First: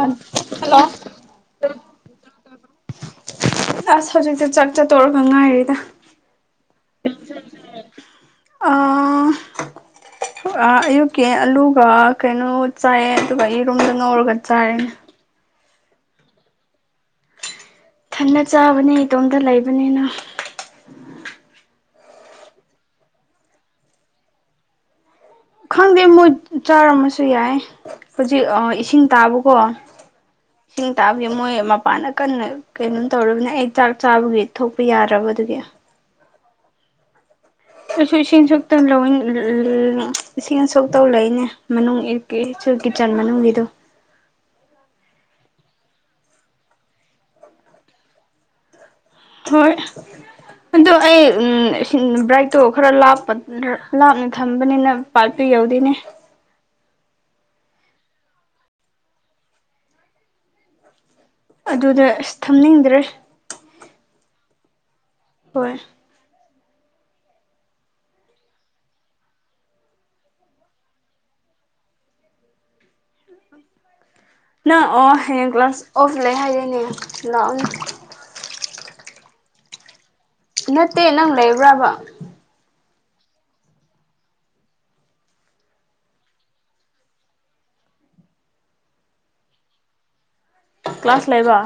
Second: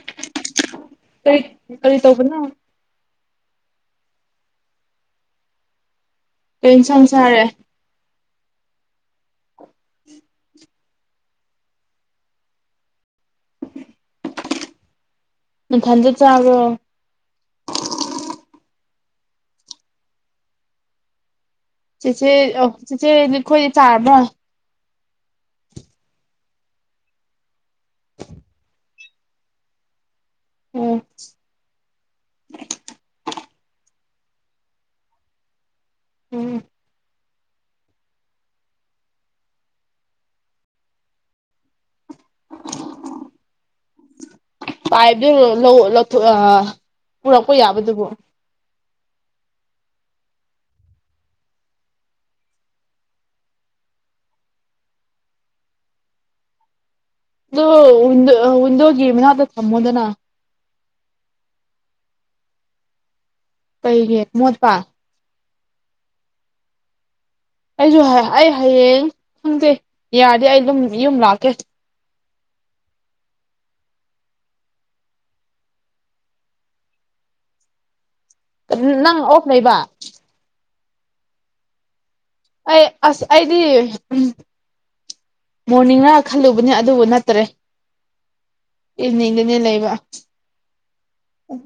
ꯑꯁ ꯍꯜꯂꯣ ꯀꯔꯤ ꯀꯔꯤ ꯇꯧꯕꯅꯣ ꯑꯁ ꯍꯧꯖꯤꯛꯁꯦ ꯆꯥꯛ ꯆꯠꯇꯧꯔꯒ ꯉꯥꯏꯔꯤꯗ ꯀꯩ ꯏꯟꯁꯥꯡ ꯆꯥꯔꯦ ꯑꯥ [unintelligible] ꯑ ꯑꯌꯨꯛꯀꯤ ꯑꯂꯨꯒ ꯀꯩꯅꯣ ꯆꯥꯏꯑꯦ ꯑꯗꯨꯒ ꯌꯦꯔꯨꯝꯗꯣ ꯉꯧꯔꯒ ꯆꯥꯢ ꯅꯊꯟꯗ ꯆꯥꯕ꯭ꯔꯣ ꯏꯊꯟꯇ ꯆꯥꯕꯅꯤ ꯏꯇꯣꯝꯇ ꯂꯩꯕꯅꯤꯅ ꯆꯦꯆꯦ ꯑꯣ ꯆꯦꯆꯦ ꯅꯈꯣꯏꯗꯤ ꯆꯥꯔꯕ꯭ꯔꯣ ꯈꯪꯗꯦ ꯃꯣꯏ ꯆꯥꯔꯝꯃꯁꯨ ꯌꯥꯏ ꯍꯧꯖꯤꯛ ꯑ ꯏꯁꯤꯡ ꯇꯥꯕꯀꯣ ꯏꯁꯤꯡ ꯎꯝ ꯇꯥꯕꯒꯤ ꯃꯣꯏ ꯃꯄꯥꯟꯗ ꯀꯟꯅ ꯀꯩꯅꯣꯝ ꯇꯧꯔꯨꯕꯅꯦ ꯑꯩ ꯆꯥꯛ ꯆꯥꯕꯒꯤ ꯊꯣꯛꯄ ꯌꯥꯗ꯭ꯔꯕ ꯑꯗꯨꯒꯤ ꯎꯝ ꯑꯩꯁꯨ ꯏꯁꯤꯡ ꯁꯣꯛꯇꯧ [unintelligible] ꯏꯁꯤꯡ ꯁꯣꯛꯇꯧ ꯂꯩꯅꯦ ꯃꯅꯨꯡ [unintelligible] ꯁꯨ ꯀꯤꯆꯟ ꯃꯅꯨꯡꯒꯤꯗꯣ ꯄꯥꯏꯞꯇ ꯂꯧ [unintelligible] ꯄꯨꯔꯛꯄ ꯌꯥꯕꯗꯨꯕꯨ ꯍꯣꯏ ꯑꯗꯨ ꯑꯩ ꯎꯝ ꯕ꯭ꯔꯥꯏꯛꯇꯣ ꯈꯔ ꯂꯥꯞꯄ [unintelligible] ꯂꯥꯞꯅ ꯊꯝꯕꯅꯤꯅ ꯄꯥꯏꯞꯇꯨ ꯌꯧꯗꯦꯅꯦ ꯑꯗꯣ ꯋꯤꯟꯗꯣ ꯋꯤꯟꯗꯣꯒꯤ ꯃꯅꯥꯛꯇ ꯊꯃꯣꯗꯅ [inaudible] ꯑꯗꯨꯗ ꯑꯁ ꯊꯝꯅꯤꯡꯗ꯭ꯔꯦ ꯀꯩꯒꯤ ꯃꯣꯗꯄ ꯍꯣꯏ ꯑꯩꯁꯨ ꯑꯩ ꯍꯌꯦꯡ ꯈꯪꯗꯦ ꯌꯥꯔꯗꯤ ꯑꯩꯗꯨꯝ ꯌꯨꯝ ꯂꯥꯛꯀꯦ ꯅꯪ ꯑꯣ ꯍꯌꯦꯡ ꯀ꯭ꯂꯥꯁ ꯑꯣꯐ ꯂꯩ ꯍꯥꯏꯗꯤꯏꯅꯦ ꯂꯥꯛꯑꯣꯅꯦ ꯅꯪ ꯑꯣꯐ ꯂꯩꯕ ꯅꯠꯇꯦ ꯅꯪ ꯂꯩꯕ꯭ꯔꯕ ꯑꯩ ꯑꯁ ꯑꯩꯗꯤ ꯃꯣꯔꯅꯤꯡꯅ ꯈꯜꯂꯨꯕꯅꯤ ꯑꯗꯨꯕꯨ ꯅꯠꯇꯔꯦ ꯏꯅꯤꯗꯅꯦ ꯂꯩꯕ ꯀ꯭ꯂꯥꯁ ꯂꯩꯕ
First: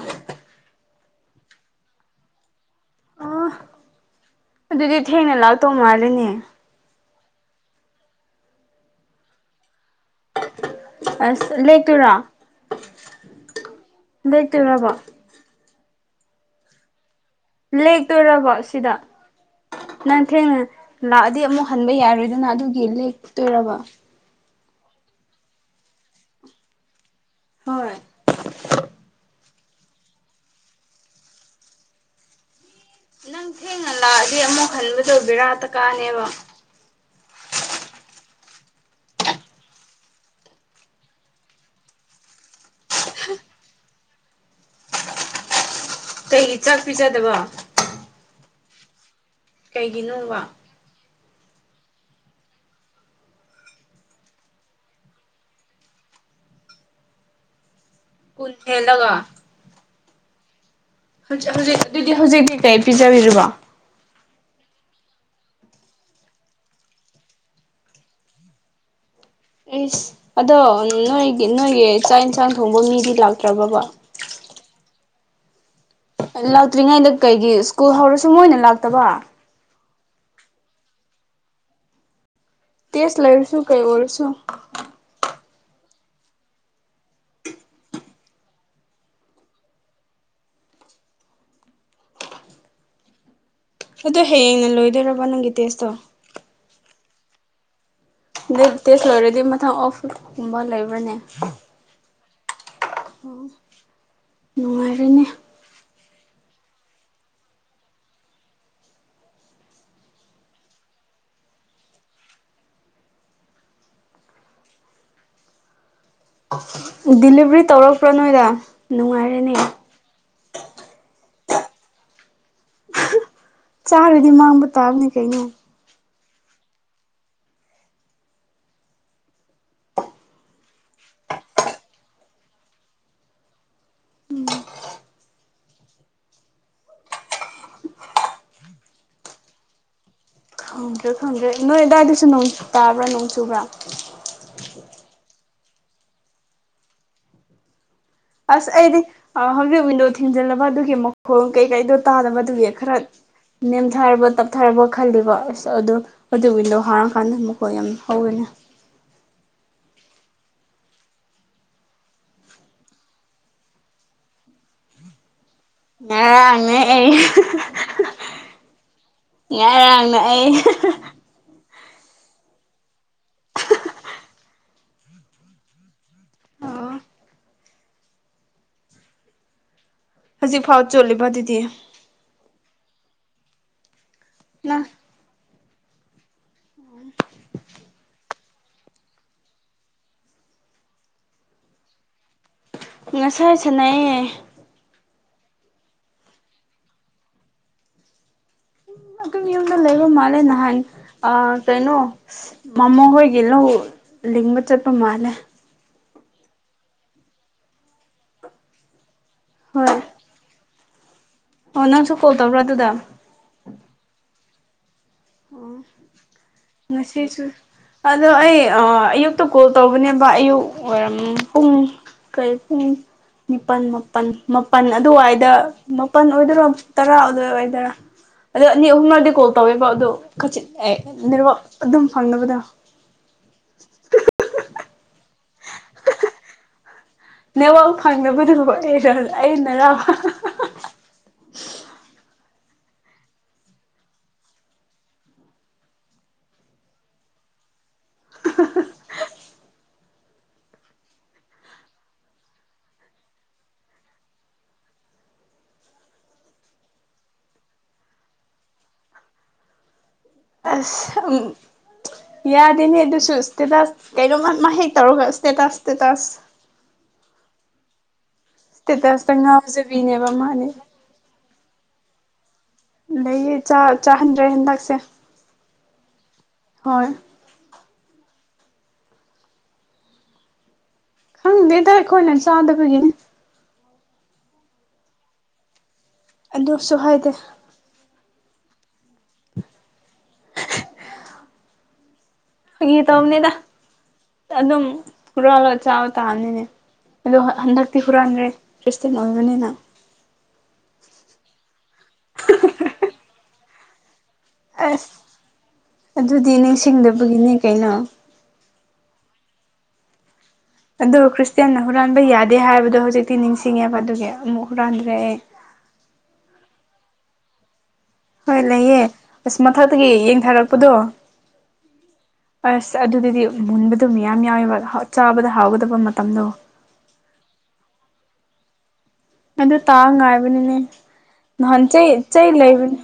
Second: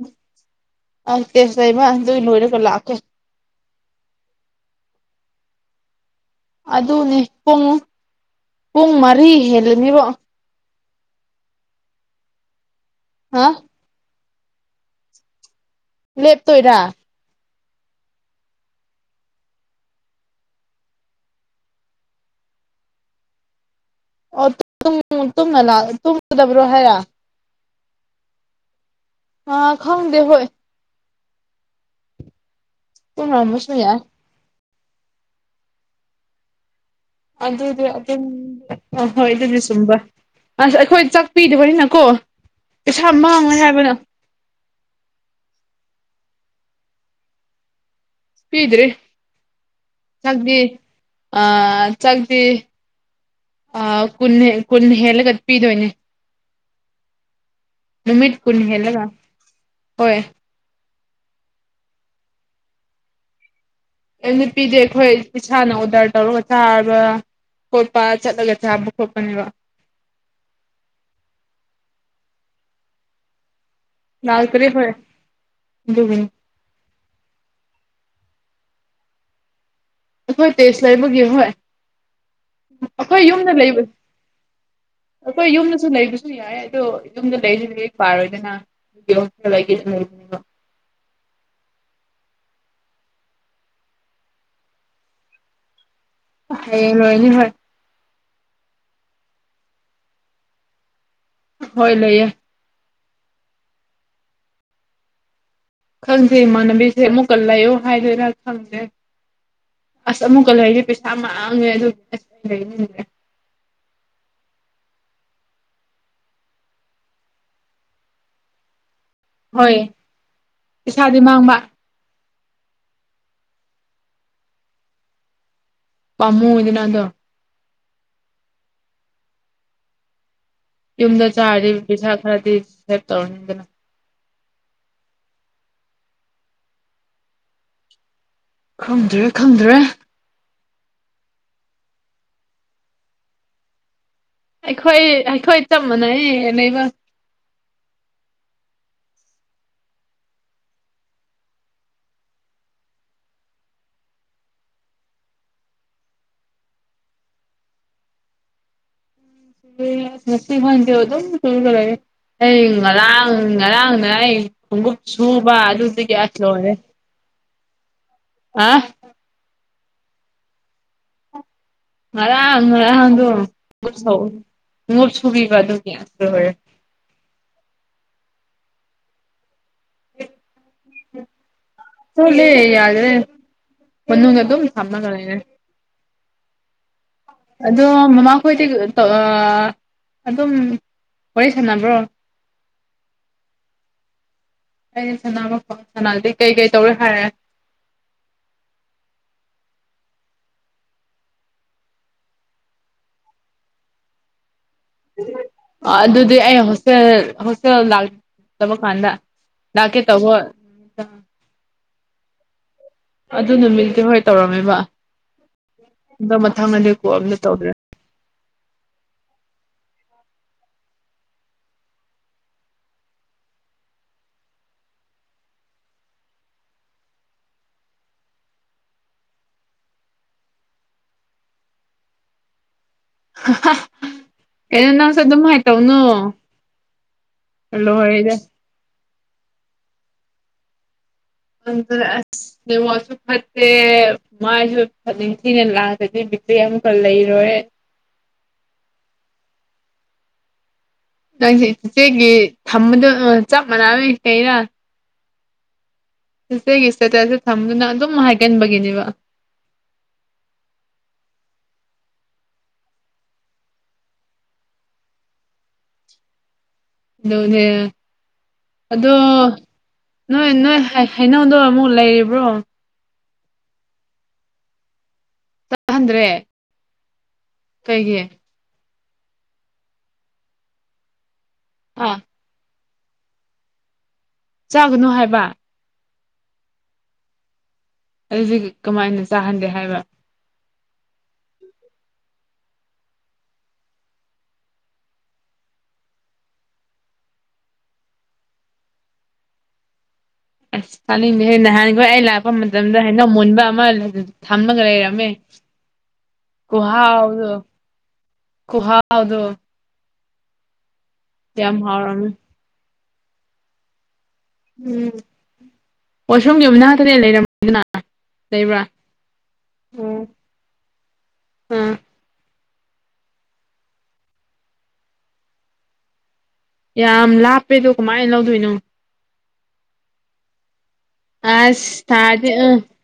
ꯑ ꯇꯦꯁ ꯂꯩꯕ ꯑꯗꯨ ꯂꯣꯏꯔꯒ ꯂꯥꯛꯀꯦ ꯑꯣ ꯑꯗꯨꯗꯤ ꯊꯦꯡꯅ ꯂꯥꯛꯇꯧ ꯃꯥꯜꯂꯦꯅꯦ ꯑꯗꯨꯅꯦ ꯄꯨꯡ ꯄꯨꯡ ꯃꯔꯤ ꯍꯦꯜꯂꯅꯤꯕꯣ ꯑꯁ ꯂꯦꯛꯇꯣꯏꯔꯣ ꯍꯥꯥ ꯂꯦꯛꯇꯧꯔꯕꯣ ꯂꯦꯞꯇꯣꯏꯔꯥ ꯂꯦꯛꯇꯣꯏꯔꯕ ꯁꯤꯗ ꯅꯪ ꯊꯦꯡꯅ ꯂꯥꯛꯑꯗꯤ ꯑꯃꯨꯛ ꯍꯟꯕ ꯌꯥꯔꯣꯏꯗꯅ ꯑꯗꯨꯒꯤ ꯂꯦꯛꯇꯣꯏꯔꯕ ꯑꯣ [unintelligible] ꯇꯨꯝꯗꯕ꯭ꯔꯣ ꯍꯥꯏꯔ ꯍꯣꯏ ꯑ ꯈꯪꯗꯦ ꯍꯣꯏ ꯅꯪ ꯇꯨꯝꯔꯝꯕꯁꯨ ꯊꯦꯡꯅ ꯌꯥꯏ ꯂꯥꯛꯑꯗꯤ ꯑꯃꯨꯛ ꯍꯜꯂꯥꯗꯣ ꯕꯦꯔꯥꯠꯇ ꯀꯥꯅꯦꯕ ꯑꯗꯨꯗꯤ ꯑꯗꯨꯝ ꯑ ꯍꯣꯏ ꯑꯗꯨꯗꯤ ꯁꯨꯝꯕ ꯑꯁ ꯑꯩꯈꯣꯏ ꯆꯥꯛꯄꯤꯗꯕꯅꯤꯅꯀꯣ ꯄꯩꯁꯥ ꯃꯥꯡꯉꯣꯏ ꯍꯥꯏꯕꯅ ꯀꯩ ꯆꯥꯛꯄꯤꯖꯗꯕ ꯆꯄꯤꯗ꯭ꯔꯤ ꯀꯩꯒꯤꯅꯣꯕ [unintelligible] ꯑꯥ ꯆꯥꯛꯇꯤ ꯑꯥ ꯀꯨꯟ ꯀꯨꯟ ꯍꯦꯜꯂꯒ ꯄꯤꯗꯣꯏꯅꯦ ꯅꯨꯃꯤꯠ ꯀꯨꯟ ꯍꯦꯜꯒ ꯍꯣꯏ [unintelligible] ꯍꯧꯖꯤꯛ ꯑꯗꯨꯗꯤ ꯍꯧꯖꯤꯛꯇꯤ ꯀꯩ ꯄꯤꯖꯕꯤꯔꯤꯕꯣ [unintelligible] ꯑꯩꯈꯣꯏ ꯏꯁꯥꯅ ꯑꯣꯔꯗꯔ ꯇꯧꯔꯒ ꯊꯥꯔꯕ꯭ꯔꯥ ꯈꯣꯠꯄ ꯆꯠꯂꯒ ꯆꯥꯕ ꯈꯣꯠꯄꯅꯦꯕ ꯑꯦꯁ ꯑꯗꯣ ꯅꯣꯏꯒꯤ ꯅꯣꯏꯒꯤ ꯆꯥꯛ ꯌꯦꯟꯁꯥꯡ ꯊꯣꯡꯕ ꯃꯤꯗꯤ ꯂꯥꯛꯇ꯭ꯔꯕ ꯕꯥ ꯂꯛꯇꯔꯤ ꯐꯥꯌꯦ [unintelligible] ꯂꯥꯛꯇ꯭ꯔꯤꯉꯩꯗ ꯀꯩꯒꯤ ꯁ꯭ꯀꯨꯜ ꯍꯧꯔꯁꯨ ꯃꯣꯏꯅ ꯂꯥꯛꯇꯕ ꯑꯩꯈꯣꯏ ꯇꯦꯁ ꯂꯩꯕꯒꯤ ꯍꯣꯏ ꯑꯩꯈꯣꯏ ꯇꯦꯁ ꯌꯨꯝꯗ ꯂꯩꯔꯁꯨ ꯀꯩ ꯂꯩꯕ ꯑꯣꯏꯔꯁꯨ ꯑꯩꯈꯣꯏ ꯌꯨꯝꯗꯁꯨ ꯂꯩꯕꯁꯨ ꯌꯥꯏ ꯑꯗꯣ ꯌꯨꯝꯗ ꯂꯩꯔꯤꯛ ꯄꯥꯔꯣꯏꯗꯅ [unintelligible] ꯑꯗꯨꯗꯣ ꯍꯌꯦꯡꯅ ꯂꯣꯏꯗꯣꯏꯔꯕ ꯅꯪꯒꯤ ꯇꯦꯁꯇꯣ ꯍꯌꯦ ꯂꯣꯏ ꯍꯣꯏ ꯑ ꯇꯦꯁ ꯑꯣꯏꯔꯗꯤ ꯃꯊꯪ ꯑꯣꯐꯀꯨꯝꯕ ꯂꯩꯕ꯭ꯔꯅꯦ ꯍꯣꯏ ꯂꯩꯌꯦꯦ ꯑꯣ ꯅꯨꯡꯉꯥꯏꯔꯦꯅꯦ ꯈꯪꯁꯦ ꯏꯃꯥꯟꯅꯕꯤꯁꯦ ꯑꯃꯨꯛꯀꯟ ꯂꯥꯛꯌꯣ ꯍꯥꯏꯗꯣꯏꯔꯥ ꯈꯪꯗꯦ ꯑꯁ ꯑꯃꯨꯛꯀ ꯂꯩꯔꯤ ꯄꯩꯁꯥ ꯃꯥꯡꯉꯦ ꯑꯗꯨ ꯑꯁ ꯂꯩꯅꯤꯡꯗ꯭ꯔꯦ ꯗꯤꯂꯤꯚꯔꯤ ꯇꯧꯔꯛꯄ꯭ꯔꯥ ꯅꯣꯏꯗ ꯅꯨꯡꯉꯥꯏꯔ ꯍꯣꯏ ꯏꯁꯥꯗꯤ ꯃꯥꯡꯕ ꯆꯥꯔꯨꯗꯤ ꯃꯥꯡꯕ ꯇꯥꯕꯅꯤ ꯀꯩꯅꯣ ꯄꯃꯨ ꯏꯅ ꯑꯗꯨꯣ ꯌꯨꯝꯗ ꯆꯥꯔꯤꯕ ꯄꯩꯁꯥ ꯈꯔꯗꯤ ꯁꯦꯞ ꯇꯧꯔꯅꯤꯗꯅ ꯈꯪꯗ꯭ꯔꯦ ꯈꯪꯗ꯭ꯔꯦ꯫ ꯈꯝꯖꯦ ꯈꯪꯖꯦ ꯅꯣꯏ ꯗꯥꯗꯤꯁꯨ ꯅꯣꯡ ꯇꯥꯕ꯭ꯔꯥ ꯅꯣꯡ ꯆꯨꯕ꯭ꯔꯥ ꯑꯩꯈꯣꯏ ꯑꯩꯈꯣꯏ ꯆꯝ ꯃꯅꯩ ꯂꯩꯕ ꯑꯁ ꯑꯩꯗꯤ ꯍꯧꯖꯤꯛ ꯋꯤꯟꯗꯣ ꯊꯤꯡꯖꯤꯜꯂꯕ ꯑꯗꯨꯒꯤ ꯃꯈꯣꯜ ꯀꯩꯀꯩꯗꯣ ꯇꯥꯗꯕꯗꯨꯒꯤ ꯈꯔ ꯅꯦꯝꯊꯔꯕꯣ ꯇꯞꯊꯔꯕ ꯈꯜꯂꯤꯕ ꯑꯁ ꯑꯗꯣ ꯑꯗꯨꯒꯤꯗꯣ ꯍꯥꯡꯔ ꯀꯥꯟꯗ ꯑꯃꯨꯛꯀꯣꯏ ꯌꯥꯝ ꯍꯧꯒꯅꯤ ꯃ ꯐꯗꯦ ꯑꯗꯨꯝ ꯆꯨꯔꯒ ꯂꯩꯔꯦ ꯑꯩ ꯉꯔꯥꯡ ꯉꯔꯥꯡꯅ ꯑꯩ ꯈꯣꯡꯎꯞ ꯁꯨꯕ ꯑꯗꯨꯗꯒꯤ ꯑꯁ ꯂꯣꯏꯔꯦ ꯉꯔꯥꯡꯅꯦ ꯑꯩ ꯑ ꯏ ꯉꯥꯏ ꯑꯔꯥꯡꯅ ꯑꯩ ꯉꯔꯥꯡ ꯉꯔꯥꯡꯗꯣꯣꯠ ꯁꯨꯕꯤꯕ ꯑꯗꯨꯒꯤ ꯌꯥꯝ ꯂꯔꯦ ꯑꯣ ꯍꯧꯖꯤꯛꯐꯥꯎ ꯆꯣꯜꯂꯤꯕ ꯑꯗꯨꯗꯤ ꯁꯂꯦ ꯌꯥꯔꯦ ꯄꯨꯟꯅꯨꯒ ꯑꯗꯨꯝ ꯅꯪ ꯆꯝꯃ ꯀꯅꯦꯦ ꯑꯗꯣ ꯃꯃꯥꯈꯣꯏꯗꯤ ꯑꯗꯨꯝ ꯋꯥꯔꯤꯣꯔ ꯁꯥꯟꯅꯕ꯭ꯔꯣ ꯉꯁꯥꯏꯁꯤꯅꯌꯦ ꯑꯩꯗꯤ ꯁꯅꯥ ꯃꯈꯣ ꯁꯅꯥꯗꯤ ꯀꯩ ꯀꯩ ꯇꯧꯔꯦ ꯍꯥꯏꯔꯦ ꯝ ꯌꯨꯝꯗ ꯂꯩꯕ ꯃꯥꯜꯂꯦ ꯅꯍꯥꯟ ꯑ ꯀꯩꯅꯣ ꯃꯃꯣ ꯍꯣꯏꯒꯤ ꯂꯧ ꯂꯤꯡꯕ ꯆꯠꯄ ꯃꯥꯜꯂꯦ ꯑ ꯑꯗꯨꯗꯤ ꯑꯩ ꯍꯣꯁꯇꯦꯜ ꯍꯣꯁꯇꯦꯜ ꯂꯥꯛꯇꯕ ꯀꯥꯟꯗ ꯂꯀꯦ ꯍꯣꯏ ꯇꯧꯕꯣ꯫ ꯑꯣ ꯅꯪꯁꯨ ꯀꯣꯜ ꯇꯧꯕ꯭ꯔꯥ ꯑꯗꯨꯗ ꯑꯗꯨ ꯅꯨꯃꯤꯠꯇꯠꯇꯤ ꯍꯣꯏ ꯇꯧꯔꯝꯃꯦꯕ ꯑꯣ ꯑꯗꯣ ꯃꯊꯪꯗꯗꯤ ꯀꯣ ꯑꯝꯇ ꯉꯁꯤꯁꯨ ꯇꯧꯗ꯭ꯔꯦ ꯑꯗꯣ ꯑꯩ ꯑꯌꯨꯛꯇ ꯀꯣꯜ ꯇꯧꯕꯅꯦꯕ ꯑꯌꯨꯛ ꯋꯥꯔꯝ ꯄꯨꯡ ꯀꯩꯁ ꯄꯥꯜ ꯃꯥꯄꯜ ꯃꯥꯄꯜ ꯑꯗꯨꯋꯥꯏꯗ ꯃꯥꯄꯜ ꯑꯣꯏꯗꯣꯏꯔꯥ ꯇꯔꯥ ꯑꯗꯨꯋꯥꯏ ꯑꯣꯏꯗꯣꯏꯔꯥ ꯑꯣ ꯑꯅꯤ ꯑꯍꯨꯝꯂꯗꯤ ꯀꯣꯜ ꯇꯧꯋꯦꯕ ꯑꯗꯨꯣ ꯀꯆ ꯅꯤꯔ ꯑꯗꯨꯝ ꯐꯪꯅꯕꯗ ꯀꯅ ꯁꯗ ꯃꯥ ꯅꯦꯠꯋꯥꯛ ꯂꯣꯏꯔꯦꯗ ꯐꯪꯅꯕꯗꯨꯕꯨꯩꯅ ꯑ ꯅꯔꯥꯕ ꯋꯥꯁ ꯐꯦ ꯃꯥꯏꯁꯨ ꯅꯤꯡꯊꯤꯅ ꯂꯥꯛꯒꯗꯤ ꯕꯤꯛꯇ꯭ꯔꯤ ꯑꯃꯨꯛꯀ ꯂꯩꯔꯣꯏ ꯅꯪꯁꯦ ꯏꯆꯦꯒꯤ ꯊꯝꯕꯗꯣ ꯆꯞ ꯃꯥꯟꯅꯩ ꯀꯔ ꯏꯆꯦꯒꯤ ꯏꯁꯇꯦꯇꯁꯁꯦ ꯊꯝꯗꯨꯅ ꯑꯗꯨꯝ ꯍꯥꯏꯒꯟꯕꯒꯤꯅꯦꯕ ꯑ ꯌꯥꯗꯦꯅꯦ ꯑꯗꯨꯁꯨ ꯏꯁꯇꯦꯇꯁ ꯀꯩꯅꯣꯃ ꯃꯥ ꯍꯦꯛ ꯇꯧꯔꯒ ꯏꯁꯇꯦꯇꯥꯁ ꯏꯁꯇꯦꯇꯁ ꯑꯣꯅꯦ ꯑꯗꯣ ꯏꯁꯇꯦꯇꯁꯇ ꯉꯥꯎꯖꯕꯤꯅꯦꯕ ꯅꯣꯏ ꯃꯥꯅꯤ ꯅꯣꯏ ꯍꯥꯏ ꯍꯩꯅꯧꯗꯣ ꯑꯃꯨꯛ ꯂꯩꯔꯤꯕ꯭ꯔꯣ ꯂꯩꯌꯦ ꯆꯥ ꯆꯥꯍꯟꯗ꯭ꯔꯦ ꯍꯟꯗꯛꯁꯦ ꯆꯥꯍꯟꯗ꯭ꯔꯦ ꯍꯣꯏ ꯀꯩꯒꯤ ꯈꯪꯗꯦꯗ ꯑꯥ ꯑꯩꯈꯣꯏꯅ ꯆꯥꯗꯕꯒꯤꯅꯤ ꯆꯥꯒꯅꯨ ꯍꯥꯏꯕ ꯑꯗꯨꯁꯨ ꯍꯥꯏꯗꯦ ꯑꯗꯨꯗꯤ ꯀꯃꯥꯏꯅ ꯆꯥꯍꯟꯗꯦ ꯍꯥꯏꯕ ꯐꯒꯤ ꯇꯧꯕꯅꯤꯗ ꯑꯗꯨꯝ ꯍꯨꯔꯥꯜꯂꯒ ꯆꯥꯕ ꯇꯥꯕꯅꯤꯅꯦ ꯑꯗꯣ ꯍꯟꯗꯛꯇꯤ ꯍꯨꯔꯥꯟꯈꯔꯦ ꯈ꯭ꯔꯤꯁꯇꯦꯟ ꯑꯣꯏꯕꯅꯤꯅ ꯑꯁ ꯆꯥꯅꯤꯡꯉꯤꯍꯦ ꯅꯍꯥꯟꯈꯣꯏ ꯑꯩ ꯂꯥꯛꯄ ꯃꯇꯝꯗ ꯍꯩꯅꯧ ꯃꯨꯟꯕ ꯑꯃ ꯑꯗꯨꯗꯤ ꯊꯝꯂꯒ ꯑꯁ ꯂꯩꯔꯝꯃꯦ ꯑꯗꯨꯗꯤ ꯈꯨꯍꯥꯎꯗꯣ ꯅꯤꯡꯁꯤꯡꯗꯕꯒꯤꯅꯤ ꯀꯩꯅꯣ ꯈꯨꯍꯥꯎ ꯍꯥꯎꯗꫭ ꯑꯗꯨ ꯌꯥꯝ ꯈ꯭ꯔꯤꯁꯇꯦꯟꯅ ꯍꯨꯔꯥꯟꯕ ꯍꯥꯎꯔꯝꯃꯦ ꯌꯥꯗꯦ ꯍꯥꯏꯕꯗꯣ ꯍꯧꯖꯤꯛꯇꯤ ꯅꯤꯡꯁꯤꯡꯉꯦꯕ ꯑꯗꯨꯒꯤ ꯑꯃꯨꯛ ꯎꯝ ꯍꯨꯔꯥꯟꯗ꯭ꯔꯦ ꯑꯩ ꯋꯥꯁꯔꯨꯝꯒꯤ ꯃꯅꯥꯛꯇꯅꯦ ꯂꯩꯔꯝꯃꯤꯗꯨꯅ ꯍꯣꯏ ꯂꯩꯌꯦ ꯑꯁ ꯃꯊꯛꯇꯒꯤ ꯌꯦꯡꯊꯔꯛꯄꯗꯣ ꯎꯝ ꯑꯁ ꯑꯗꯨꯗꯤ ꯃꯨꯟꯕꯗꯨ ꯃꯌꯥꯝ ꯌꯥꯎꯋꯦꯕ ꯆꯥꯕꯗ ꯍꯥꯎꯒꯗꯕ ꯃꯇꯝꯗꯣ ꯌꯥꯝ ꯂꯥꯞꯄꯦꯗꯣ ꯀꯃꯥꯏ ꯂꯧꯗꯣꯏꯅꯣ ꯑꯗꯨ ꯇꯥ ꯉꯥꯏꯕꯅꯤꯅꯦ ꯅꯍꯥꯟ ꯑꯁ ꯆꯩ ꯇꯥꯔꯗꯤ ꯆꯩ ꯑ ꯂꯩꯕꯅꯦ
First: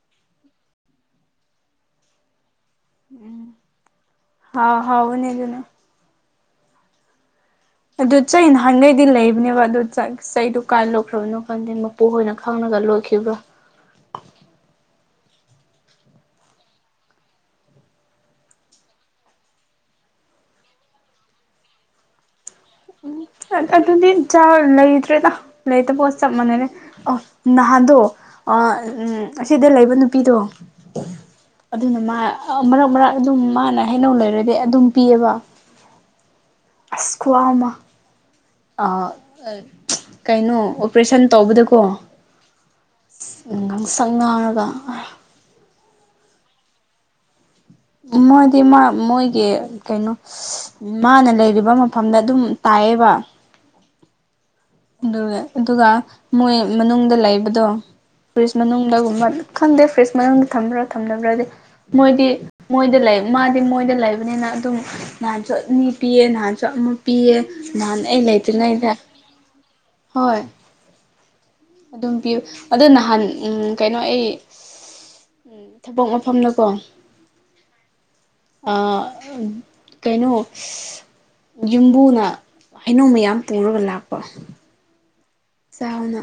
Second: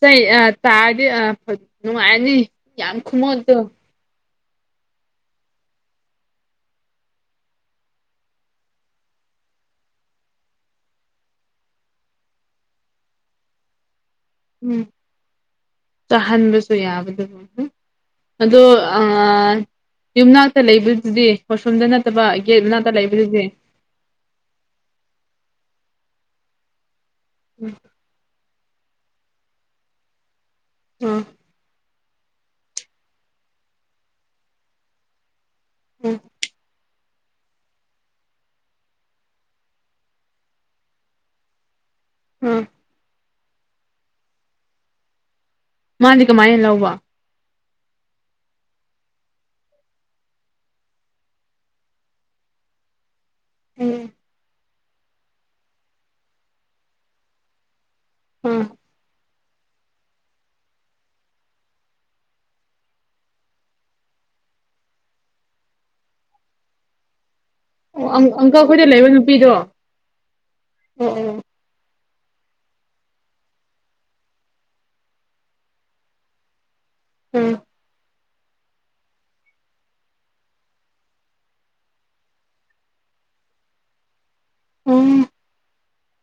ꯆꯩ ꯑꯥ ꯇꯥꯔꯗꯤ ꯑ ꯅꯨꯡꯉꯥꯏꯔꯅꯤ ꯌꯥꯝ ꯈꯨꯃꫭꯠꯇꫭ ꯍ ꯍꯥꯎꯕꯅꯦ ꯑꯗꯨꯅ ꯑꯗꯨ ꯆꯩ ꯅꯍꯥꯟꯒꯩꯗꯤ ꯂꯩꯕꯅꯦꯕ ꯑꯗꯨ ꯆ ꯆꯩꯗꯨ ꯀꯥꯏ ꯂꯣꯏꯈ꯭ꯔꯕꯅꯣ ꯈꯟꯗꯦ ꯃꯄꯨ ꯍꯣꯏꯅ ꯈꯪꯉꯒ ꯂꯣꯏꯈꯤꯕ꯭ꯔꯥ ꯎꯝ ꯆꯥꯍꯟꯕꯁꯨ ꯌꯥꯕꯗꯨꯕꯨ ꯑꯗꯣ ꯑꯥ ꯌꯨꯝꯅꯥꯛꯇ ꯂꯩꯕꯗꯨꯗꯤ ꯋꯥꯁꯔꯨꯝꯗ ꯅꯠꯇꯕ ꯒꯦꯠ ꯃꯅꯥꯛꯇ ꯂꯩꯕꯗꯨꯗꯤ ꯑꯗꯨꯗꯤꯆꯥ ꯂꯩꯇ꯭ꯔꯦꯗ ꯂꯩꯇꯕꯒ ꯆꯞ ꯃꯥꯟꯅꯔꯦ ꯑ ꯅꯍꯥꯟꯗꯣ ꯑ ꯎꯝ ꯑꯁꯤꯗ ꯂꯩꯕ ꯅꯨꯄꯤꯗꯣ ꯎꯝ ꯑꯗꯨꯅ ꯃꯥ ꯃꯔꯛ ꯃꯔꯛ ꯑꯗꯨꯝ ꯃꯥꯅ ꯍꯩꯅꯧ ꯂꯩꯔꯗꯤ ꯑꯗꯨꯝ ꯄꯤꯌꯦꯕ ꯎꯝ ꯑꯁ ꯈꯨꯍꯥꯎꯃ ꯑꯥ ꯀꯩꯅꯣ ꯑꯣꯄꯔꯦꯁꯟ ꯇꯧꯕꯗꯀꯣ ꯎꯝ ꯉꯪ ꯁꯪ ꯉꯥꯡꯉꯒ ꯃꯥꯗꯤ ꯀꯃꯥꯏꯅ ꯂꯧꯕ ꯃꯣꯏꯗꯤ ꯃꯥ ꯃꯣꯏꯒꯤ ꯀꯩꯅꯣ ꯃꯥꯅ ꯂꯩꯔꯤꯕ ꯃꯐꯝꯗ ꯑꯗꯨꯝ ꯇꯥꯏꯌꯦꯕ ꯎꯝ ꯑꯗꯨꯒ ꯑꯗꯨꯒ ꯃꯣꯏ ꯃꯅꯨꯡꯗ ꯂꯩꯕꯗꯣ ꯐꯔꯤꯁ ꯎꯝ ꯃꯅꯨꯡꯗꯒꯨꯝꯕ ꯈꯪꯗꯦ ꯐꯔꯤꯁ ꯃꯅꯨꯡ ꯊꯝꯕ꯭ꯔꯥ ꯊꯝꯗꯕ꯭ꯔꯗꯤ ꯃꯣꯏꯗꯤ ꯃꯣꯏꯗ ꯂꯩ ꯃꯥꯗꯤ ꯃꯣꯏꯗ ꯂꯩꯕꯅꯤꯅ ꯑꯗꯨꯝ ꯅꯍꯥꯟꯁꯨ ꯑꯅꯤ ꯄꯤꯌꯦ ꯅꯍꯥꯟꯁꯨ ꯑꯃ ꯄꯤꯌꯦ ꯅꯍꯥꯟ ꯑꯩ ꯂꯩꯇ꯭ꯔꯤꯉꯩꯗ ꯅꯨꯄꯤꯗꫭ ꯍꯣꯏ ꯎꯝ ꯎꯝ ꯑꯗꯨꯝ ꯄꯤꯌꯨ ꯑꯗꯣ ꯅꯍꯥꯟ ꯎꯝ ꯀꯩꯅꯣ ꯑꯩ ꯎꯝ ꯊꯕꯛ ꯃꯐꯝꯗꯀꯣ ꯎꯝ ꯑꯥ ꯀꯩꯅꯣ ꯌꯨꯝꯕꯨꯅ ꯍꯩꯅꯧ ꯃꯌꯥꯝ ꯄꯨꯔꯒ ꯂꯥꯛꯄ ꯎꯝ ꯆꯥꯎꯅ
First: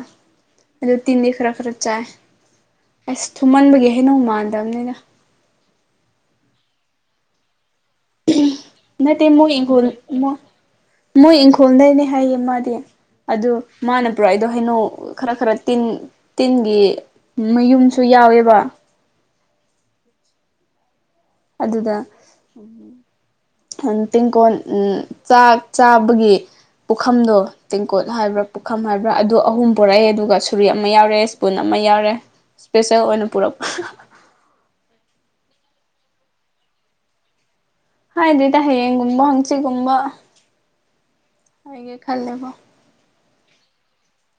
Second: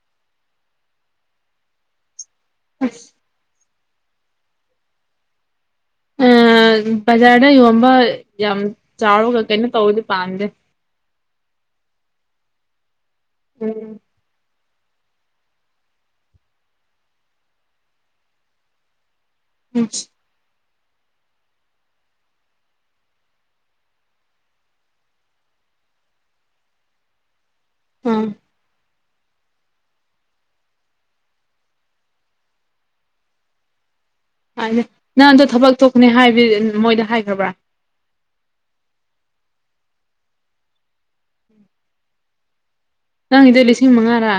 ꯑꯗꯨ ꯇꯤꯟꯗꯤ ꯈꯔ ꯈꯔ ꯆꯥꯏ ꯑꯁ ꯊꯨꯝꯃꯟꯕꯒꯤ ꯍꯩꯅꯧ ꯃꯥꯟꯗꯕꯅꯤꯗ ꯑꯥ ꯕꯖꯥꯔꯗ ꯌꯣꯟꯕ ꯌꯥꯝ ꯅꯠꯇꯦ ꯆꯥꯎꯔꯒ ꯃꯣꯏ ꯀꯩꯅꯣ ꯏꯪꯈꯣꯜ ꯇꯧꯕꯗꯤ ꯄꯥꯝꯗꯦ ꯃꯣꯏ ꯏꯪꯈꯣꯜꯗꯩꯩꯅꯦ ꯍꯥꯏꯌꯦ ꯃꯥꯗꯤ ꯑꯗꯨ ꯎꯝ ꯃꯥꯅ ꯄꯨꯔꯛꯏꯗꯣ ꯍꯩꯅꯣ ꯈꯔ ꯈꯔ ꯇꯤꯟ ꯇꯤꯟꯒꯤ ꯃꯌꯨꯝꯁꯨ ꯌꯥꯎꯋꯦꯕ ꯎꯝ ꯑꯗꯨꯗ ꯇꯦꯡꯀꯣꯟ ꯆꯥꯛ ꯆꯥꯕꯒꯤ ꯄꯨꯈꯝꯗꯣ ꯇꯦꯡꯀꯣꯠ ꯑꯥ ꯍꯥꯏꯕ꯭ꯔꯥ ꯄꯨꯈꯝ ꯍꯥꯏꯕ꯭ꯔꯥ ꯑꯗꯨ ꯑꯍꯨꯝ ꯄꯨꯔꯛꯑꯦ ꯑꯗꯨꯒ ꯁꯨꯔꯤ ꯑꯃ ꯌꯥꯎꯔꯦ ꯏꯁꯄꯨꯟ ꯑꯃ ꯌꯥꯎꯔꯦ ꯏꯁꯄꯤꯁꯦꯜ ꯑꯣꯏꯅ ꯄꯨꯔꯛꯄ ꯍꯥꯏ ꯅꯪꯗꯣ ꯊꯕꯛ ꯊꯣꯛꯀꯅꯦ ꯍꯥꯏꯕꯗꯤ ꯃꯣꯏꯗ ꯍꯥꯏꯈ꯭ꯔꯕ꯭ꯔꯥ ꯍꯥꯏꯗꯦꯗ ꯍꯥꯌꯦꯡꯒꯨꯝꯕ ꯍꯪꯁꯤꯠꯒꯨꯝꯕ ꯍꯥꯏꯒꯦ ꯈꯥꯜꯂꯦꯕꯣ ꯅꯪꯒꯤꯗꯣ ꯂꯤꯁꯤꯡ ꯃꯉꯥꯔꯥ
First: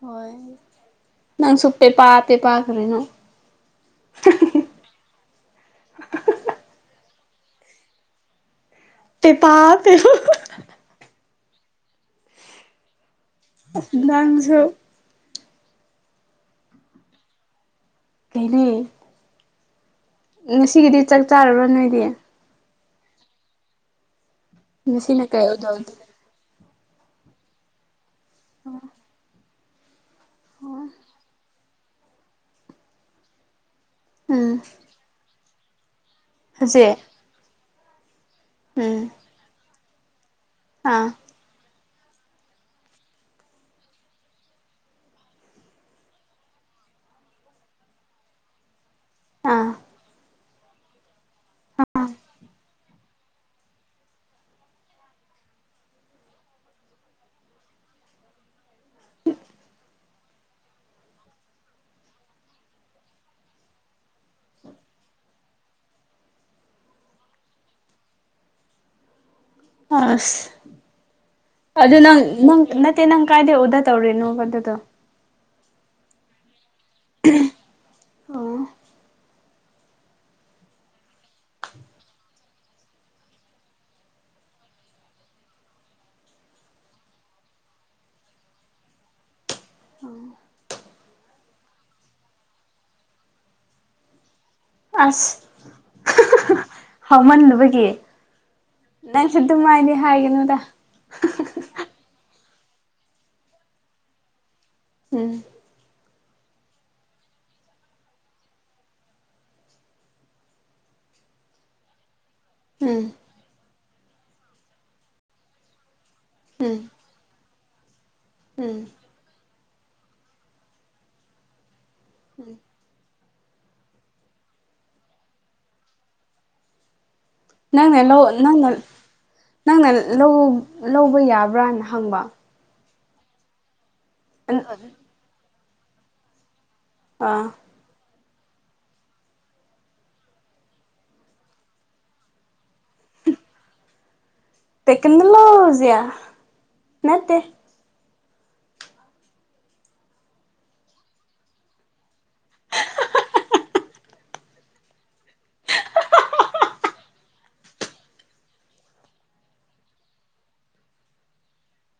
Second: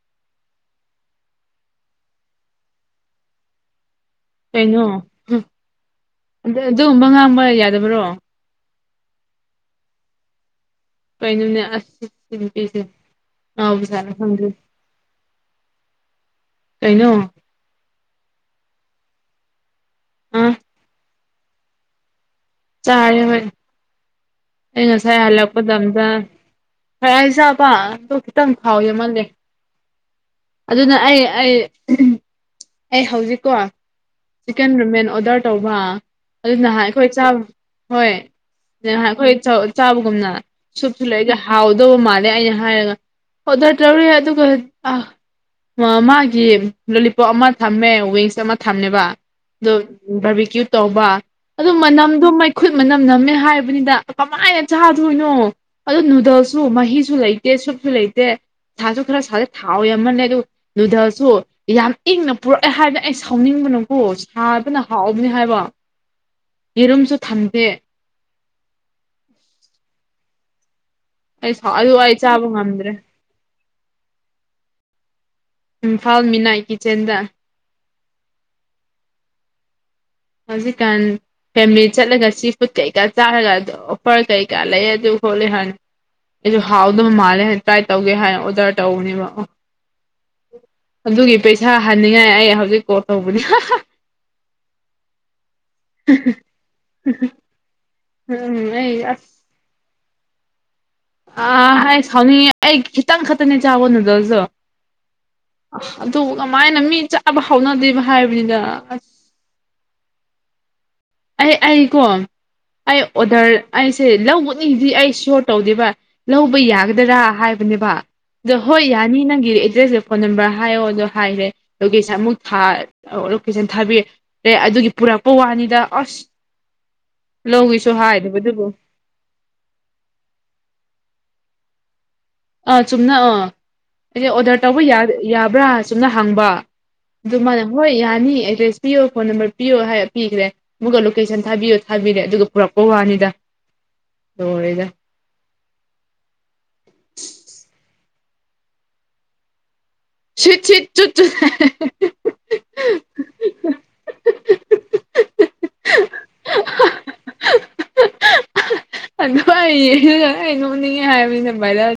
ꯍꯣꯏ ꯅꯪꯁꯨ ꯄꯦꯄꯥ ꯄꯦꯄꯥ ꯀꯔꯤꯅꯣ ꯀꯩꯅꯣ ꯑꯗꯨ ꯑꯗꯨꯒꯨꯝꯕ ꯉꯥꯡꯕ ꯌꯥꯗꯕ꯭ꯔꯣ ꯄꯦꯄꯥ ꯄꯦꯄꯥ ꯀꯩꯅꯣꯅꯦ ꯑꯁ ꯁꯤ ꯅꯨꯄꯤꯁꯦ ꯉꯥꯎꯖꯥꯠꯂ ꯅꯪꯁꯨ ꯈꯪꯗꯦꯅꯦ ꯀꯩꯅꯣ ꯀꯩꯅꯦ ꯑ ꯉꯁꯤꯒꯤꯗꯤ ꯆꯥꯛ ꯆꯥꯔꯕꯥ ꯅꯣꯏꯗꯤ ꯆꯥꯔꯦ ꯍꯣꯏ ꯑꯩ ꯉꯁꯥꯏ ꯉꯁꯤꯅ ꯀꯩ ꯍꯜꯂꯛꯄꯗ ꯑꯗ ꯈꯔ ꯆꯥꯕ ꯑꯗꯣ ꯈꯤꯇꯪ ꯐꯥꯎꯑ ꯃꯥꯜꯂꯦ ꯑꯗꯨꯅ ꯑꯩ ꯑꯩ ꯑꯩ ꯍꯧꯖꯤꯛꯀꯣ ꯎꯝ ꯆꯤꯛꯀꯟ ꯔꯃꯦꯟ ꯑꯣꯔꯗꯔ ꯇꯧꯕ ꯑꯗꯨ ꯅꯍꯥꯟ ꯍꯧꯖꯤꯛ ꯑꯩꯈꯣꯏ ꯆꯥ ꯍꯣꯏ ꯎꯝ ꯑꯩꯈꯣꯏ ꯆꯥꯕꯒꯨꯝꯅ ꯁꯨꯞꯁꯨ ꯑꯥ ꯂꯩꯗ ꯍꯥꯎꯗꯧꯕ ꯃꯥꯜꯂꯦ ꯑꯩꯅ ꯍꯥꯏꯔꯒ ꯑꯣꯗꯔ ꯇꯧꯔꯤ ꯑꯗꯨꯒ ꯑ ꯃꯥꯒꯤ ꯂꯣꯂꯤꯄꯣꯞ ꯑꯃ ꯊꯝꯃꯦ ꯋꯤꯡꯁ ꯑꯃ ꯊꯝꯃꯦꯕ ꯑꯗꯨ ꯑꯥ ꯕꯔꯕꯤꯀ꯭ꯌꯨ ꯇꯧꯕ ꯑꯗꯨ ꯃꯅꯝꯗꯣ ꯃꯩꯈꯨꯠ ꯃꯅꯝ ꯅꯝꯃꯦ ꯍꯥꯏꯕꯅꯤꯗ ꯀꯃꯥꯏꯅ ꯆꯥꯗꯣꯏꯅꯣ ꯑꯗꯨ ꯅꯨꯗꯜꯁꯨ ꯃꯍꯤꯁꯨ ꯂꯩꯇꯦ ꯁꯨꯞꯁꯨ ꯂꯩꯇꯦ ꯁꯥꯁꯨ ꯈꯔ ꯁꯥꯗꯦ ꯊꯥꯎ ꯌꯥꯝꯃꯜꯂꯦ ꯑꯗꯨ ꯅꯨꯗꯜꯁꯨ ꯌꯥꯝ ꯏꯪꯅ ꯄꯨꯔꯛꯑꯦ ꯍꯥꯏꯕ ꯑꯩ ꯁꯥꯎꯅꯤꯡꯕꯅꯀꯣ ꯁꯥꯕꯅ ꯍꯥꯎꯕꯅꯤ ꯍꯥꯏꯕ ꯌꯦꯔꯨꯝꯁꯨ ꯊꯝꯗꯦ ꯑ ꯑꯁ ꯑꯗꯨ ꯑꯩ ꯅꯪ ꯆꯥꯕ ꯅꯪ ꯉꯝꯗ꯭ꯔꯦ ꯅꯠꯇꯦ ꯅꯪ ꯀꯥꯏꯗꯩꯩ ꯑꯣꯔꯗꯔ ꯇꯧꯔꯤꯅꯣꯕ ꯑꯗꯨꯗꯣ ꯏꯝꯐꯥꯜ ꯃꯤꯠꯅꯥꯏꯠ ꯀꯤꯠꯆꯟꯗ ꯑꯣ ꯍꯧꯖꯤꯛꯀꯥꯟ ꯐꯦꯃꯤꯂꯤ ꯆꯠꯂꯒ ꯁꯤ ꯐꯨꯗ ꯀꯩꯀꯥ ꯆꯥꯔꯒ ꯑꯗꯨ ꯑꯣꯐꯔ ꯀꯩꯀꯥ ꯂꯩ ꯑꯗꯨ ꯍꯣꯠꯂ ꯍꯪꯉꯤ ꯑꯩꯁꯨ ꯍꯥꯎꯗꯧꯕ ꯃꯥꯜꯂꯦ ꯇ꯭ꯔꯥꯏ ꯇꯧꯒꯦ ꯍꯥꯏꯅ ꯑꯣꯗꯔ ꯇꯧꯕꯅꯦꯕ ꯑꯣ ꯑꯗꯨꯒꯤ ꯄꯩꯁꯥ ꯍꯟꯅꯤꯡꯉꯥꯏ ꯑꯩ ꯍꯧꯖꯤꯛ ꯀꯣꯜ ꯇꯧꯕꯅꯤ ꯑꯁ ꯍꯥꯎꯃꯟꯗꯕꯒꯤ ꯎꯝ ꯑꯩ ꯅꯪ ꯑꯗꯨꯃꯥꯏꯅꯗꯤ ꯍꯥꯏꯒꯅꯨꯗ ꯑ ꯑꯩ ꯁꯥꯎꯅꯤꯡꯉꯦ ꯑꯩ ꯈꯤꯇꯪ ꯈꯛꯇꯅꯦ ꯆꯥꯕ ꯅꯨꯗꯜꯁꯇꯨ ꯎꯝ ꯑ ꯑꯗꯨ ꯀꯃꯥꯏꯅ ꯃꯤ ꯆꯥꯕ ꯍꯥꯎꯅꯗꯤꯅꯣ ꯍꯥꯏꯕꯅꯤꯗ ꯑꯁ ꯑꯩ ꯑꯩꯀꯣ ꯑꯩ ꯎꯝ ꯑꯣꯗꯔ ꯑꯩꯁꯦ ꯂꯧꯕꯅꯤꯗꯤ ꯑꯩ ꯁꯤꯌꯣꯔ ꯇꯧꯗꯦꯕ ꯂꯧꯕ ꯎꯝ ꯌꯥꯒꯗꯔꯥ ꯍꯥꯏꯕꯅꯦꯕ ꯑꯗꯣ ꯎꯝ ꯍꯣꯏ ꯌꯥ ꯅꯤ ꯅꯪꯒꯤ ꯑꯦꯗ꯭ꯔꯦꯁꯀ ꯐꯣꯟ ꯅꯝꯕꯔ ꯍꯥꯏꯌꯣ ꯑꯗꯣ ꯍꯥꯏꯔꯦ ꯂꯣꯀꯦꯁꯟ ꯑꯃꯨꯛ ꯊꯥ ꯀꯦꯁꯟ ꯊꯥꯕꯤꯔꯦ ꯑꯗꯨꯒꯤ ꯄꯨꯔꯛꯄ ꯋꯥꯅꯤꯗ ꯑꯁ ꯂꯧꯒꯦꯁꯨ ꯅꯪꯅ ꯂꯧ ꯅꯪꯅ ꯍꯥꯏꯗꯕꯗꯨꯕꯨ ꯅꯪꯅ ꯂꯧ ꯂꯧꯕ ꯌꯥꯕ꯭ꯔꯥꯅ ꯍꯪꯕ ꯑꯥ ꯆꯨꯝꯅ ꯑꯥ ꯑꯩꯗꯤ ꯑꯣꯗꯔ ꯇꯧꯕ ꯌꯥꯕ꯭ꯔꯥ ꯆꯨꯝꯅ ꯍꯡꯕ ꯑꯗꯨ ꯑꯥ ꯃꯥꯅ ꯍꯣꯏ ꯌꯥꯅꯤ ꯑꯦꯗ꯭ꯔꯦꯁ ꯄꯤꯌꯣ ꯐꯣꯟ ꯅꯝꯕꯔ ꯄꯤꯌꯣ ꯍꯥꯢꯔ ꯄꯤꯈ꯭ꯔꯦ ꯃꯨꯀ ꯂꯣꯀꯦꯁꯟ ꯊꯥꯕꯤꯌꯣ ꯊꯥꯕꯤꯔꯦ ꯑꯗꯨꯒ ꯄꯨꯔꯛꯄ ꯋꯥꯅꯤꯗ ꯂꯣꯢꯔꯦ ꯀꯅꯣꯂꯣꯖꯤꯌꯥ ꯅꯠꯇꯦ [inaudible] ꯁꯤꯠ ꯁꯤꯠ ꯆꯨꯠ ꯆꯨꯠ [unintelligible] [unintelligible] [unintelligible] ꯑꯗꯨꯃꯥꯢ ꯌꯦꯡꯉꯒ ꯑꯩ ꯅꯣꯛꯅꯤꯡꯉꯦ ꯍꯥꯏꯕꯅꯤꯗ ꯚꯥꯏꯔꯦꯜ